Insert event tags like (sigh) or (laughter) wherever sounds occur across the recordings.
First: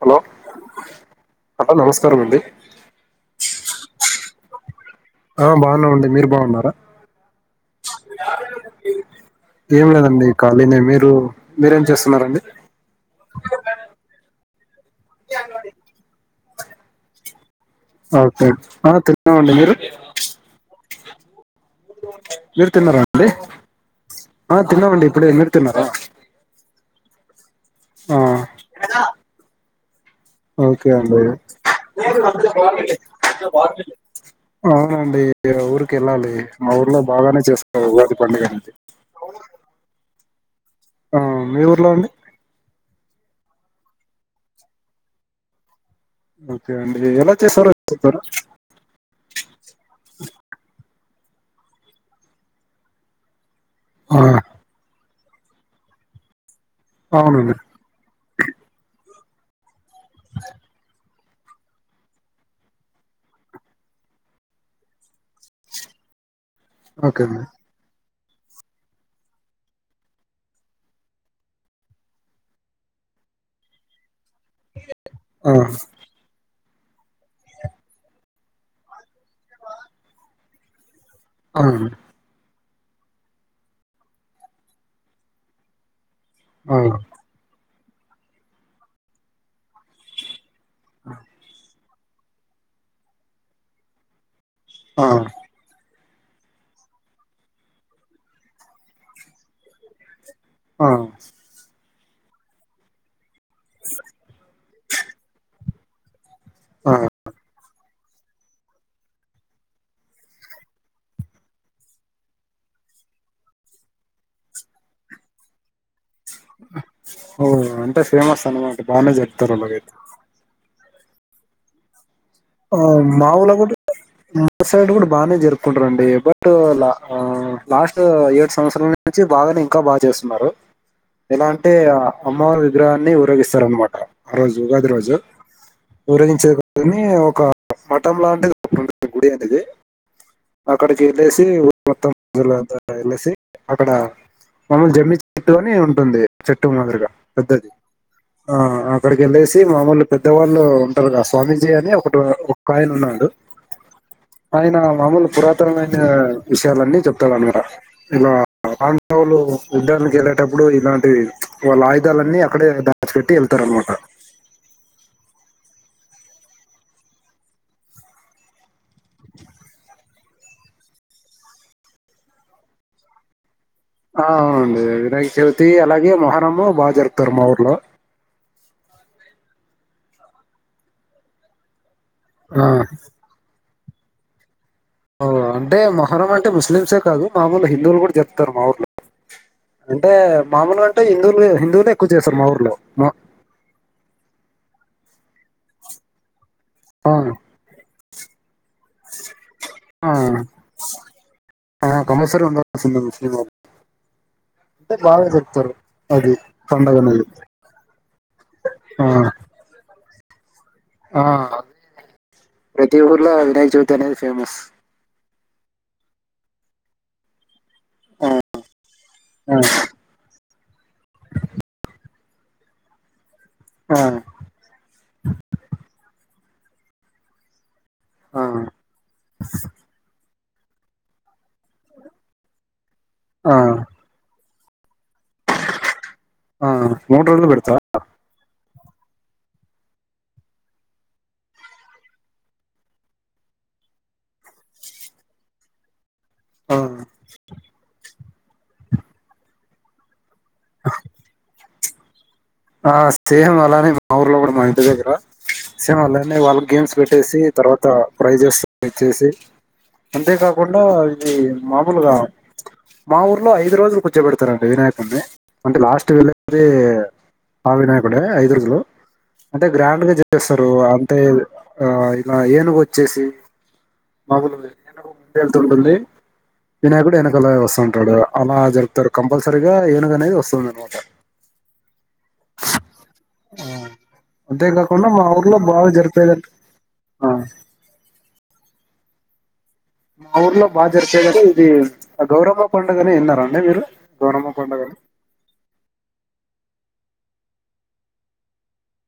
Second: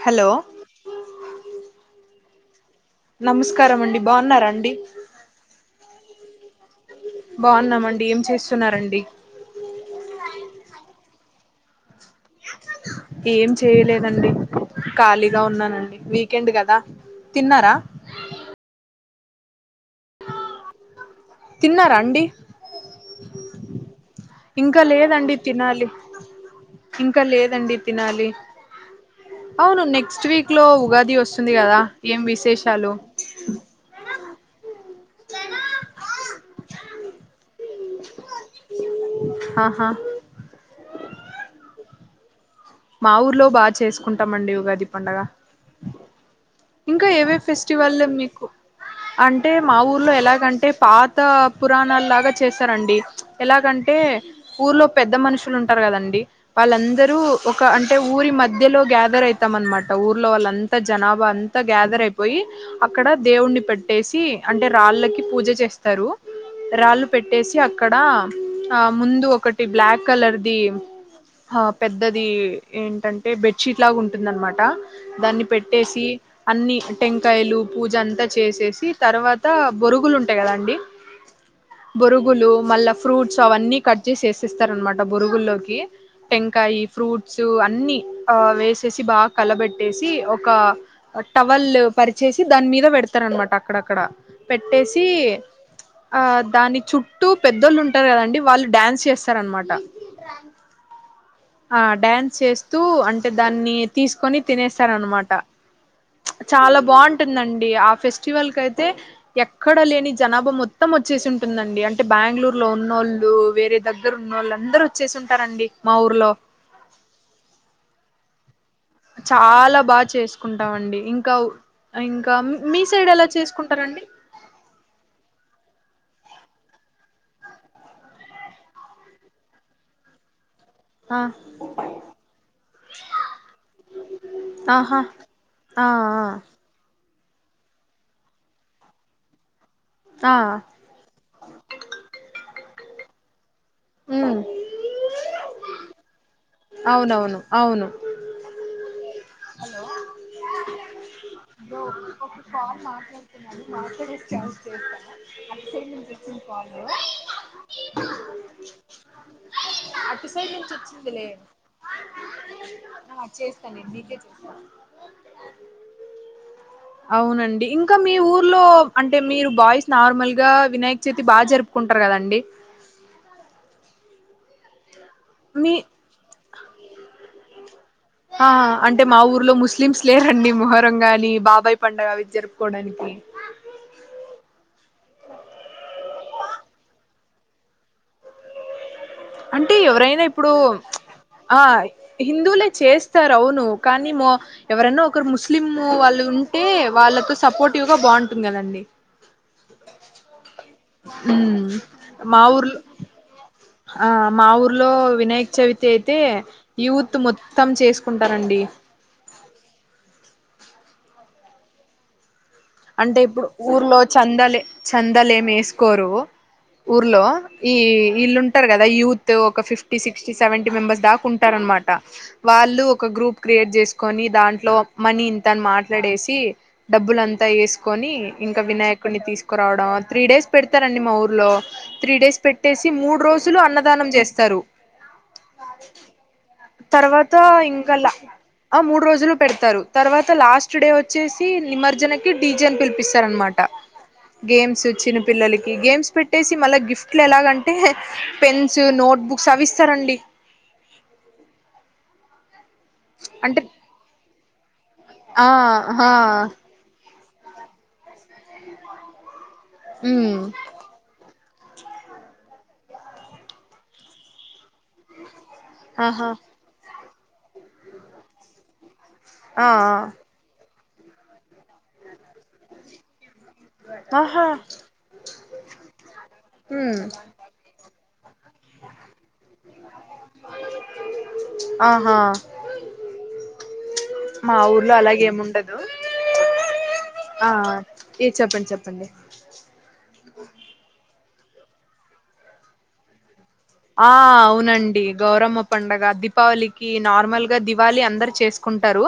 Hello హట నమస్కారం అండి యునీటి లి జిబుల్ నమస్కారం అండి బాగున్నారా అండి ఆ బాగున్నాం అండి మీరు బాగున్నారా బాగున్నామండి ఏం చేస్తున్నారండి. ఏం లేదండి ఖాళీనే మీరు మీరేం చేస్తున్నారండి. ఏం చేయలేదండి. ఖాళీగా ఉన్నానండి మీ కేండ్ గాదా తిన్నారా అవు అండి మీరు తిన్నారా అండి మీరు తిన్నారా అండి. ఆ ఇంకా తిన్నామండి ఇప్పుడే మీరు తిన్నారా కలేద్ దండి ఆ తినాలి. అవును నెక్స్ట్ వీక్ లో ఓకే ఉగాది అండి వస్తుంది. గ దా ఏం విశేషాలు అవునండి ఇగ ఊరికి ఏళ్ళాలి. మా ఊర్లో బాగానే చేసుకుంటారు ఉగాది పండుగ అనేది ఆహా ఆ మీ ఊర్లో అండి మా ఊర్లో బాగా చేసుకుంటాం మండి ఉగాది పండుగ ఓకే అండి ఇంకా ఎలా ఏవే చేస్తారో ఫెస్టివల్ చెప్తారా మీకు అంటే మా ఊర్లో ఎలాగంటే పాత కొత్త పురాణాల్ లాగా చేస్తారండి. ఎలాగంటే ఆ ఊర్లో పెద్ద మనుషులు ఉంటారు. గాదండి వాళ్ళందరూ అవునండి ఒక అంటే ఊరి మధ్యలో గ్యాదర్ అయి తమన్ మద్ ఊర్లో వాళ్ళంతా జనాబా అంతా గ్యాదర్ అయిపోయి అక్కడ దేవుణ్ణి పెట్టేసి అంటే రాళ్ళకి పూజ చేస్తారు. రాళ్ళు ఓకే అండి పెట్టేసి అక్కడ ఆ ముందు ఒకటి బ్లాక్ కలర్ ది ఆ పెద్ద ద్దది ఏంటంటే బెడ్షీట్ లాగా ఉం దన్న మాట దాన్ని ఆ పెట్టేసి అన్నీ టెంకాయలు పూజ అంతా చేసేసి తర్వాత బొరుగులు ఉంటాయి. కదాండి అవునండి బొరుగులు మళ్ళా ఫ్రూట్స్ అవన్నీ కట్ చేసి ఏసిస్తారూ. అన్నమాట బురుగుల్లోకి టెంకాయ్ ఆ అన్ని ఆ వేసేసి బాగా కలబెట్టి ట్టేసి ఒక టవల్ పరిచేసి దాని మీద పెడతారూ. అన్నమాట అక్కడక్కడ పెట్టేసి ఆ ఆ దాని చుట్టూ పెద్దోళ్ళు ఉంటారు కదండి వాళ్ళు డాన్స్ చేస్తారనమాట ఆహ ఆ‌ డాన్స్ చేస్తూ అంట్ దాన్ని తీసుకొని తినేస్తారనమాట చాలా ఆ. బాగుంటుందండి ఆఫెస్ స్టివల్ కైతే ఎక్కడ లేని జనాబా మొత్తం వచ్చేసి ఉంటుందండి అంటే బ్యాంగుళూర్ లో ఉన్నోళ్ళు వేరే దగ్గర ఉన్నోళ్ళుందరు వచ్చేసి ఉంటారండి మా ఊర్లో ఓ అంటే ఫేమస్ అనమా చాలా బా చేసుకుంట్ టామండి ఇంకా ఉ ఇంక్ ఆ మావోల కూడా మాసైడ్ కూడా బానే జరుపుకుంట్ రండి బట్ లా ఆ లాస్ట్ ఏడు సంవత్సరాల నుంచి బాగానే ఇంకా బాగా చేస్తున్నారు ఆ ఎలా అంటే అమ్మవారి విగ్రహాన్ని ఊరేగిస్తారనమాట ఆ రోజు ఉగాది ఆహా రోజు ఆ ఊరేగించే గానీ కా మటంలాంటిది ఒకటుంటది గుడి అనేది ఆ ఆ అక్కడికి వెళ్ళేసి మొత్తం ప్రైమేసి అక్కడ ఉమ్ మనం జమ్మిచెట్టు అని ఉంటుంది చెట్టు మాదిర్గా అవునవును పెద్దది అవును ఆ అక్కడికెళ్ళేసి మాములు పెద్దవాళ్ళు ఉంటారు స్వామీజీ అని ఒక ఒక ఆయన ఉన్నాడు ఆయన మామూలు పురాతనమైన విషయాలన్నీ చెప్తారు అనమాట ఇలా పాండవులు యుద్ధనికి వెళ్ళేటప్పుడు ఇలాంటి వాళ్ళ ఆయుధాలన్నీ అక్కడే దాచుపెట్టి వెళ్తారు అనమాట (inaudible) అవునండి ఇంకా మీ ఊర్లో అంటే మీరు బాయ్స్ నార్మల్ గా వినాయక్ చవితి బాగా జరుపుకుంటారు కదండి ఆ అవునండి అది వినాయక చవితి మీ అలాగే మొహరము బాగా జరుగుతారు మా ఊర్లో ఆ అంటే మా ఊర్లో ముస్లిమ్స్ లేరండి మొహరం గానీ బాబాయ్ పండుగవి ఆ, జరుపుకోవడానికి అంటే మొహరం అంటే ముస్లిమ్సే కాదు మాములు హిందువులు కూడా జరుప్తారు మా ఊర్లో అంటే ఎవరైనా ఇప్పుడు మామూలుగా అంటే హిందువులు ఆ హిందువులే ఎక్కువ చేస్తారు మా హిందువులే ఊర్లో మా- చేస్తారు అవును కానీ మో ఎవరైనా ఒకరు ముస్లిం వాళ్ళు ఉన్ ఈ ఆ, వాళ్ళకు సపోర్టివ్ బావుంటుంది కదండి ఉమ్ ఆ మా కమసర్సి ఊర్లో ఉండాల్సిందే ఆ మా ఊర్లో అంటే బాగా వినాయక చెప్తారు చవితి అయితే అది పండగ యూత్ అనేది మొత్తం చేసుకుంటారండి ఆ ఆ ప్రతి అంటే ఊర్లో ఇప్పుడు వినాయక చవితి ఊర్లో అనేది ఫేమస్ చందలే చందాలేం వేసుకోరు ఊర్లో ఈ ఆ వీళ్ళుంటారు కదా యూత్ ఒక ఆ ఫిఫ్టీ సిక్స్టీ సెవెంటీ మెంబర్స్ దాకా ఉంటార అనమాట వాళ్ళు ఒక గ్రూప్ క్రియేట్ చేసుకొని దాంట్లో మనీ ఇంతని మాట్లాడేసి డబ్బులంతా త ఏసు కొని ఆ ఇంకా వినాయకుడిని తీసుకురావడం త్రీ డేస్ పెడతారండి మా ఊర్లో త్రీ డేస్ పెట్టేసి మూడు ఆ రోజులు అన్నదానం చేస్తారు ఆ మూడు తర్వాత రోజులు పెడతా ఇంకలా ఆ మూడు రోజులు పెడతారు తర్వాత లాస్ట్ డే వచ్చేసి నిమజ్జన కి డీజే లు పిలిపిస్తారు అనమాట గేమ్స్ చిన్నపిల్లలకి గేమ్స్ పెట్టీ పెట్టేసి ఆ మళ్ళా గిఫ్ట్లు ఎలాగంటే పెన్స్ నోట్బుక్స్ అవి ఇస్తారండి ఆ సేమ్ అంటే అలానే మా ఊర్లో కూడా మా ఇంటి దగ్గర ఆ సేమ్ ఆ అలానే వాళ్ళ గేమ్స్ పెట్ పెట్టేసి తర్వాత ప్రైజెస్ ఇచ్చేసి అంతే ఉమ్ కాకుండా అ మామూలుగా మా ఊర్లో ఐదు రోజులు కూర్చోబెడతారండి వినాయకున్నీ అంటే లాస్ట్ ఆహా వెలీ ఆ వినాయకుడే ఐదు రోజులు అంటే ఆ ఆ గ్రాండ్గా చేస్తా రు అంతే ఆ ఇలా ఏనుగు వచ్చేసి ఆహా మాగులున ము వెళ్తుంటుంది ఉమ్ వినాయకుడు వెనకాల వస్తుంటాడు అలా జరుపుతారు కంపల్సరీగా ఏనుగనేది వస్తుంది అనమాట ఆహా ఆ మా ఊర్లో అలాగే ముండదు జరిపేదంటే ఆ ఏ చెప్పండి చెప్ప ప్పండి మా ఊర్లో బా జరిపేది అంటే ఇది ఆ గౌరమ్మ పండుగని విన్నరా ఆ అవునండి గౌరమ్మ పండుగ దీపావళి కీ నార్మల్గా దివాళి అందరు చేస్కుంటారు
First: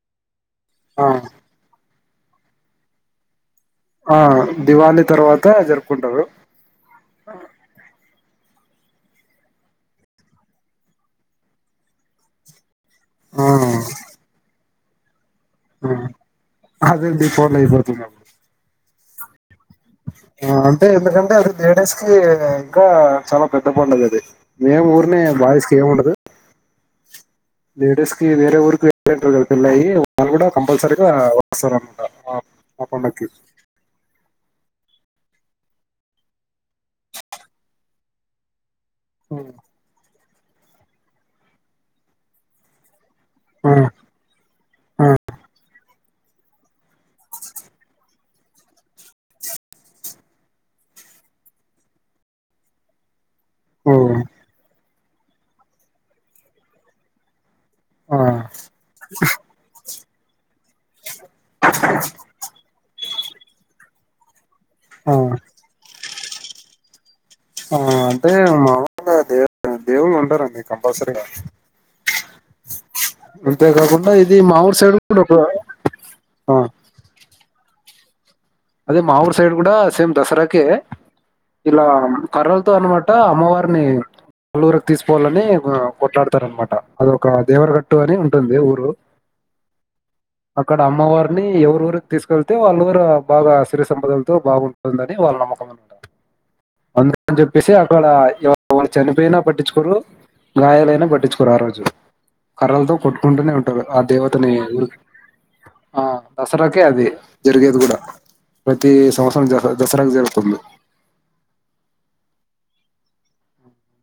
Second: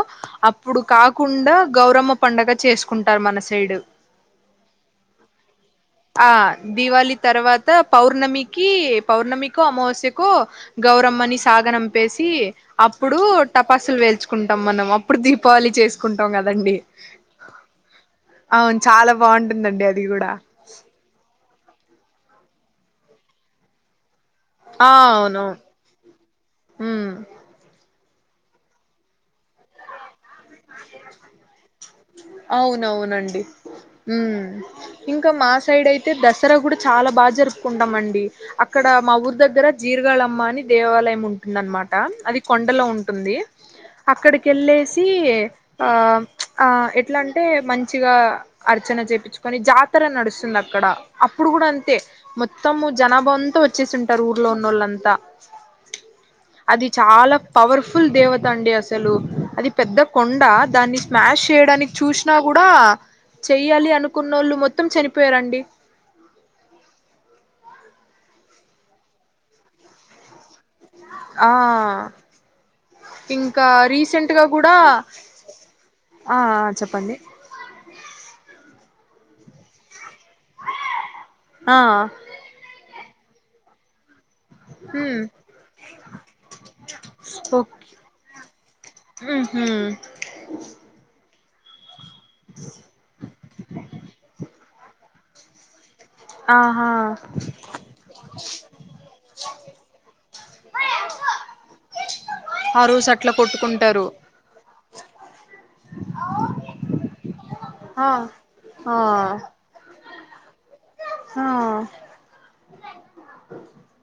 అప్ ప్పుడు ఆ, కాకుండా గౌరమ్మ పండగ చేస్కుంటారు మనస ఆ దివాళి తర్వాత జరుపు ఆ దివళి తర్వాత ప పౌర్ణమికి, పౌర్ణమికో అమావాస్యకో గౌరమ్మని సాగనంపేసి అప్పుడు ఆ, టపాసుల్ వేల్చుకుంటాం మనం అప్ ఇప్పుడు దీపావళి ఆ, చేసుకుంటాం కదండీ. అదే దీపావళి అయిపోతుంది అప్పుడు. అవున్ చాలా బాంటుందండి అది కూడా ఆ, అంటే ఎందుకంటే అది లేడీస్కి ఇంకా చాలా పెద్ద పండుగది మేము ఊర్నే బాయ్స్ కేముండదు అమ్ లేడిసేకి వేరే ఊరుకి వెళ్ళేత్తువెల్ తున్నాయి. వాళ్ళు కూడా కంపల్సరీగా వస్తారంట మా మా పండక్కి అవునవునండి ఉమ్ ఇంకా మా సైడైతే దసరా గూడా చాలా బా జరుపుకుంటామండి అ క్కడ మా ఊరి దగ్గర జీర్గాళ మ్మ అని దేవాలయముంటుందనమాట అది కొండలో ఉం టుంది ఆ, అక్కడికెళ్ళేసి ఆ ఆ ఎట్లాంటే మంచిగా అర్చన చేపిచ్చుకొని జాతర నడుస్తుందక్కడ అప్పుడు కూడా అంతే మొత్తము జనబ- త ఓ, వచ్చేసుంటారు ఊర్లో ఉన్నళ్ళంత త అది చాల పవర్ఫుల్ ఆ, దేవతండి అసలు అది పెద్ద కొండ దాన్ని స్మాష్ చేయడానికి చూషినా గూడా చెయ్యాలి అనుకున్నోళ్ళు మొత్త త్తం ఆ, చనిపోయారండి ఆ, (unintelligible) ఉ ఉండరండి ఆ ఇంకా అంతేకాకుండా రీసెంట్ ఇది గా మా కూడా ఊరు సైడ్ ఉండద (unintelligible) ఆ చెప్పండి అదే మా ఊర్ సైడ్ కూడా సేమ్ దసరాకే ఆ ఇలా కర్రలతో అన్ మాట ఆ అమ్మవారిని, పలుఊరికి హ్మ్ తీసుకోవాలని కొట్లాడుతారు అనమాట అద ఒక ఓకే దేవరకట్టు అని ఉంటుంది ఊరు ఉహు అక్కడ అమ్మవారి ని ఎవరు ఎవరు తీసుకెళ్తే వాళ్ళు గుర స్థిర సంపదలతో బాగుంటంది అని వాళ్ళ నమ్మకం అంట ఆహా అందుక అని చెప్పేసి అక్కడ వాళ చనిపోయినా పట్టించుకోరు గాయాలైనా పట్టించుకోరు ఆ రోజు ఆ కర్రలతో రోజు అట్లా కొట్టుకుంటూనే ఉంటారు ఆ కొట్టుకుంటారు దేవతని ఊరికి ఆ దసరాకే అది జరిగేది కూడా ఆ ప్రతి ఆ సంవత్సరం జహజస్త కరం జరుగుతుంది ఆ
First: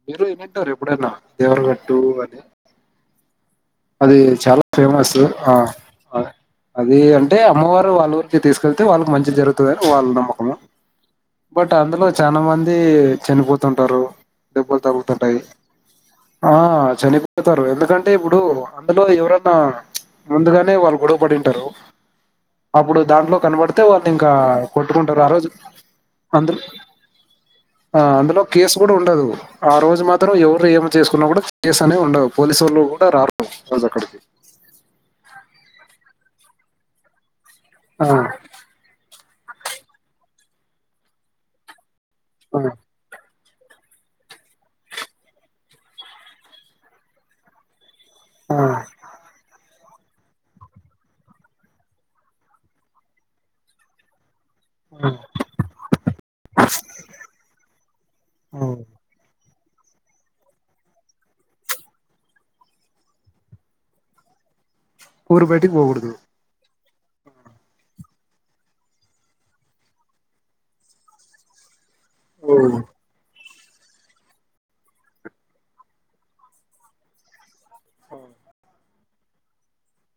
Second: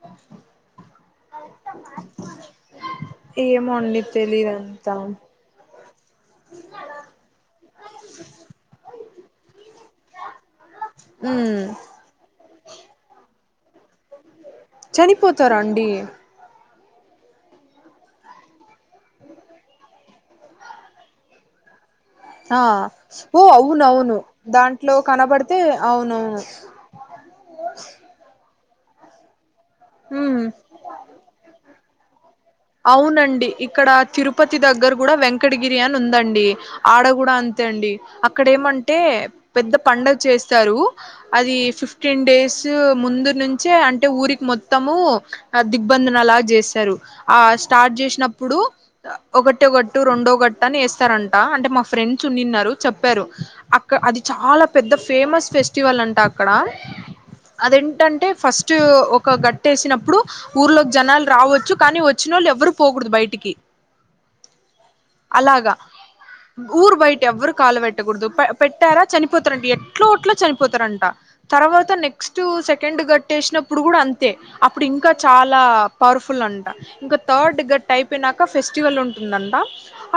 మీరు విని ఉంటారు ఎప్పుడన్న దేవర్గట్టు అని ఏమో అండి అది చాలా తెలీయదుఅంత ఫేమస్ ఆ అది అంటే అమ్మవారు వాళ్ళ ఊరికి తీసుకెళ్తే వాళ్ళకి మంచి జరుగుతదని వాళ్ళ నమ్మకము హ్మ్ బట్ అందులో చాలా మంది ది చనిపోతుంటారు దెబ్బలు తగులుతుంటాయి చనిపోతారా అండి ఆ చనిపోతారు ఎందుకంటే ఇప్పుడు అందులో ఎవరన్నా ముందుగానే వాళ్ళు గొడవ పడింటారు ఆ అప్పుడు దాంట్లో ఓ కనబడితే వాళ్ళు అవునవును ఇంకా దాంట్లో కొట్టుకుంటారు ఆ రోజు కనబడితే అవునవును అందు ఆ అందులో కేసు కూడా ఉండదు ఆ రోజు మాత్రం ఉమ్ ఎవరు ఏమి చేసుకున్నా కూడా కేసు అనే ఉండదు పోలీసోళ్ళు కూడా రారు డి ఆ రోజు ఇక్కడ అక్కడికి తిరుపతి దగ్గర కూడా వెంకటగిరి అని ఉందండి ఆడ కూడా అం తే అండి ఆ అక్కడ ఏమంటే పెద్ద పండగచేస్ స్తారు అది ఫిఫ్ ఫిఫ్టీన్ డేస్ ఆ ముందు నుం చ్చే అంటే ఊరికి మొ త్తము దిగ్బంధనలాగా చేస్తారు ఆ స్టార్ట్ చేస్ నప్పుడు ఆ ఒకటి ఒక టు రెండో గట్ట వేస్తారంటా అంటే మా ఫ్రెండ్ ఉన్నిన్నారు చెప్పారు అక్క అది చాలా పెద్ద ఆ ఫేమస్ ఫెస్టివల్ అంట అక్కడ అదేంటంటే ఆ ఫస్ట్ ఒక గట్ పెట్టేసినప్పుడు ఊర్లోకి జనాలు రావచ్చు కానీ వచ్చినోళ్ళు ఎవ్వరు పోకూడదు బయటికి ఊరుబయటికి అలాగా పోకుడుదు ఊరు బయట ఎవ్వరు కాలు పెట్టకూడదు పెట్టారా చనిపోతారంట ఎటట్లో అట్ల చనిపోతారంట తర్వాత నెక్ క్స్ట్ ఓ సెకండ్ గట్టేసిన ప్పుడు కూడా అం తే అప్పుడు ఇంకా చాలా పవర్ఫుల్ అంట ఇంకా థర్డ్ గట్ టైపేనాక ఫెస్టివల్ ఉం టుందంట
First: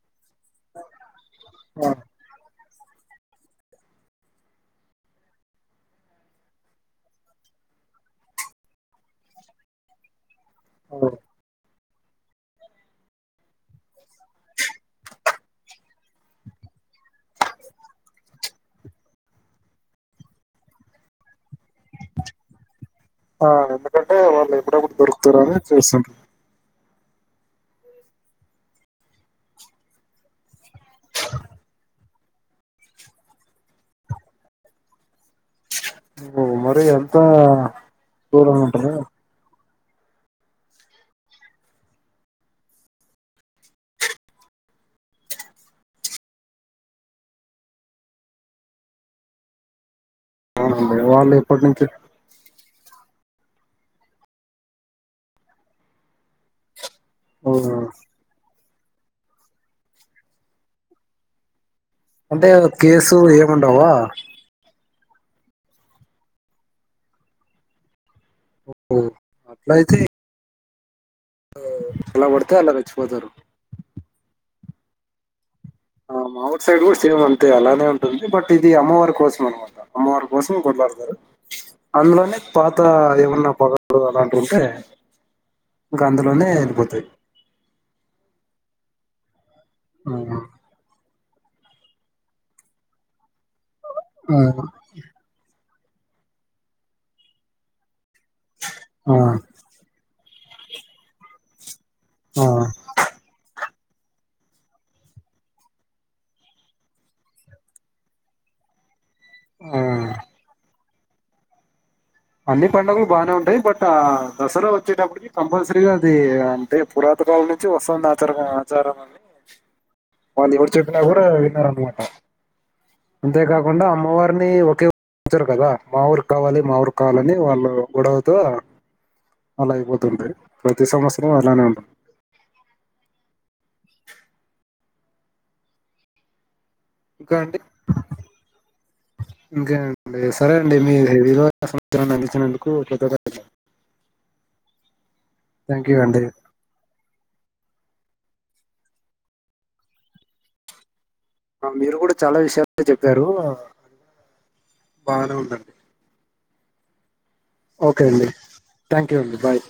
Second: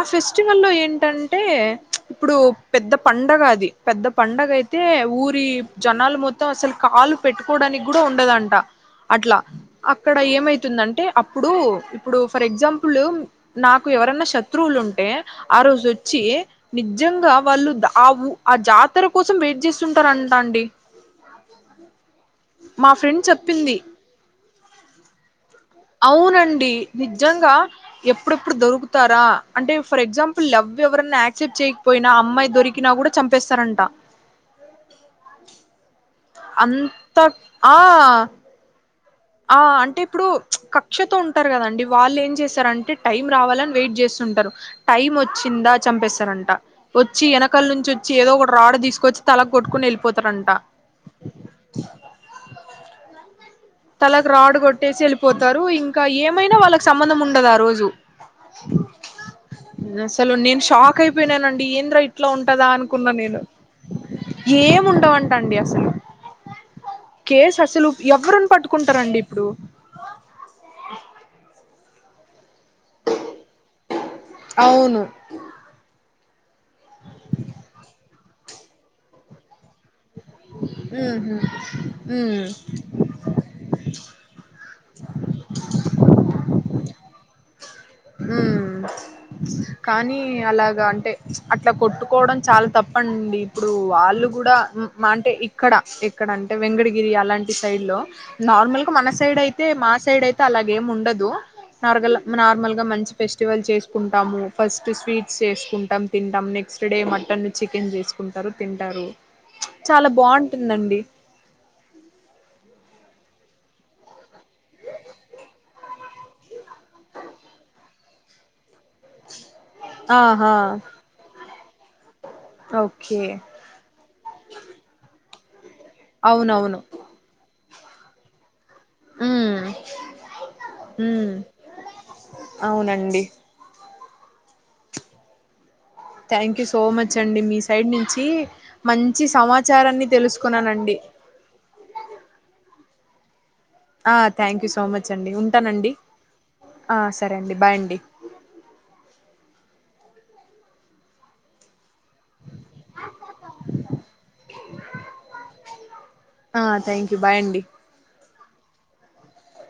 ఆ ఫెస్ స్టివల్ లో ఏంటంటే ఆ ప్చ్ ఇప్పుడు పెద్ద పండగ అది పెద్ద పండగ అయితే ఊరి జనాలు మొత్తం అసలు కాలు పెట్టుకోవడానికి కూడా ఉండదంట అట్లా అక్కడ ఏమై తుందంటే ఆ అప్పుడు ఇప్పుడు ఫర్ ఎగ్జాంపుల్ నాకు ఎవరైనా శత్రువులు ఉంటే ఆ రోజు వచ్చి నిజంగా వాళ్ళు ఆఉ ఆ జాతర కోసం వెయిట్ చేస్తుంటారంట అండి మా ఫ్రెండ్ చెప్ హ ఎందుకంటే వాళ్ళు ఎప్పుడు ఎప్పుడు దొరుకుతారని చేస్తుంటారు అవునండి నిజంగా ఎప్పుడెప్పుడు దొరుకుతారా అంటే ఫర్ ఎగ్జాంపుల్ ఎవ్ ఎవరన్నా ఆక్సెప్ట్ చేయకపోయి నా అమ్మాయి దొరికినా కూడా చంపేస్తారంట ఓ మరి అంత ఆ క్రూరంగా ఉంటార ఆ అంటే ఇప్పుడు కక్షతో ఉంటారు కదండి వాళ్ళు ఏం చేశారంటే టైం రావాలని వెయిట్ చేస్తుంటారు టైం వచ్చిందా చంపేస్తారంట వచ్చి వెనకాల నుంచి వచ్చి ఏదో ఒకటి రాడ్ తీసుకొచ్చి తలకి కొట్టుకుని వెళ్ళిపోత అవునండి వాళ్ళు ఎప్పటి నుంచి తలకు రాడ్ కొట్టేసి వెళ్ళిపోతారు ఇంకా ఏమైనా వాళ్ళక్ సంబంధం ఉండదు ఓ ఆ రోజు అసలు నేను షాక్ అయిపోయినానండి ఏం ఏం ట్రా ఇట్లా అంటే ఉంటదా అనుకున్నా కేసు నేను ఏముండవా ఏమిండవు టాండి అసలు కేస్ అసలు ఎవరినీ పట్ ఓ కుంటారండి ఇప్పుడు ఏయ్ హు ఎలా కొడ్ తే అల రెచ్చిపోతారు అవును ఆ మావూర్ సైడ్ కూడా సేమ్ అంతే అలానే ఉం ఉంది బట్ ఇది అమ్మవారి కోసం అన్నమాట అమ్మవారి కోసం కొట్లాడతారు హుహు. అందులోనే హ్మ్. పాత ఏమన్న పగలు అలాంటివి ఉంటే ఇంకా అందులోనే వెళ్ళిపోతాయి హ్మ్ కానీ ఆ అలాగా అంటే అట్లా కొట్టుకోవడం చాలా తప్పండి ఇప్పుడు వాళ్ళు కూడా ఆ మా అంటే ఇక్కడ ఎక్కడ అంటే వెంకటగిరి అలాంటి సైడ్ లో నార్మల్ గా మన ఆ సైడ్ అయితే మా సైడ్ అయితే అలాగే ముండదు నార్గల్ ఆ నార్మల్ ఫెస్టివల్ చేసుకుంటాము ఫస్ట్ స్వీట్స్ చేసుకుంటాము తింటాము నెక్స్ట్ డే మటన్ చికెన్ చేసుకుంటారు తింటారు ఆ చాలా బాగుంటుందండి అన్ని పండుగలు బాగానే ఉంటాయి బట్ ఆ దసరా వచ్చేటప్పటికి కంపల్సరీగా అది అంటే పురాత కాలం నుంచి వస్తుంది ఆ తర వి వాళ్ళు ఆహా ఎవరు చెప్పినా కూడా విన్నార ఎమ్ అటా ఓకే అంతేకాకుండా అమ్మవారిని ఒకే చ్చరు కద మా ఊరు కావాలి మా అవునవును ఊరు కావాలని వాళ్ళు గడ హవుతు ఉమ్ అలాయిపోతుంది ప్రతి సంవత్సరం ఉమ్ అలానే ఉండ అవునండి థ్యాంక్ యూ స్ సో మచ్ అండి మీ సైడ్ నుంచి మంచి సమాచారాన్ని తెలుసుకున్నానండి ఆ సంవత్సరాన్ని అందించినందుకు చద్దగాదు ఆ థ్యాంక్ యూ సో మచ్ అండి థ్యాంక్ ఉంటానండి యూ అండి ఆ సరే అండి బాయ్ అండి మీరు కూడా చాలా విషయాల చెప్పారు బానే ఉందండి ఆథ్యాంక్యూ ఓకే అండి థ్యాంక్ ఓకే అండీ బాయ్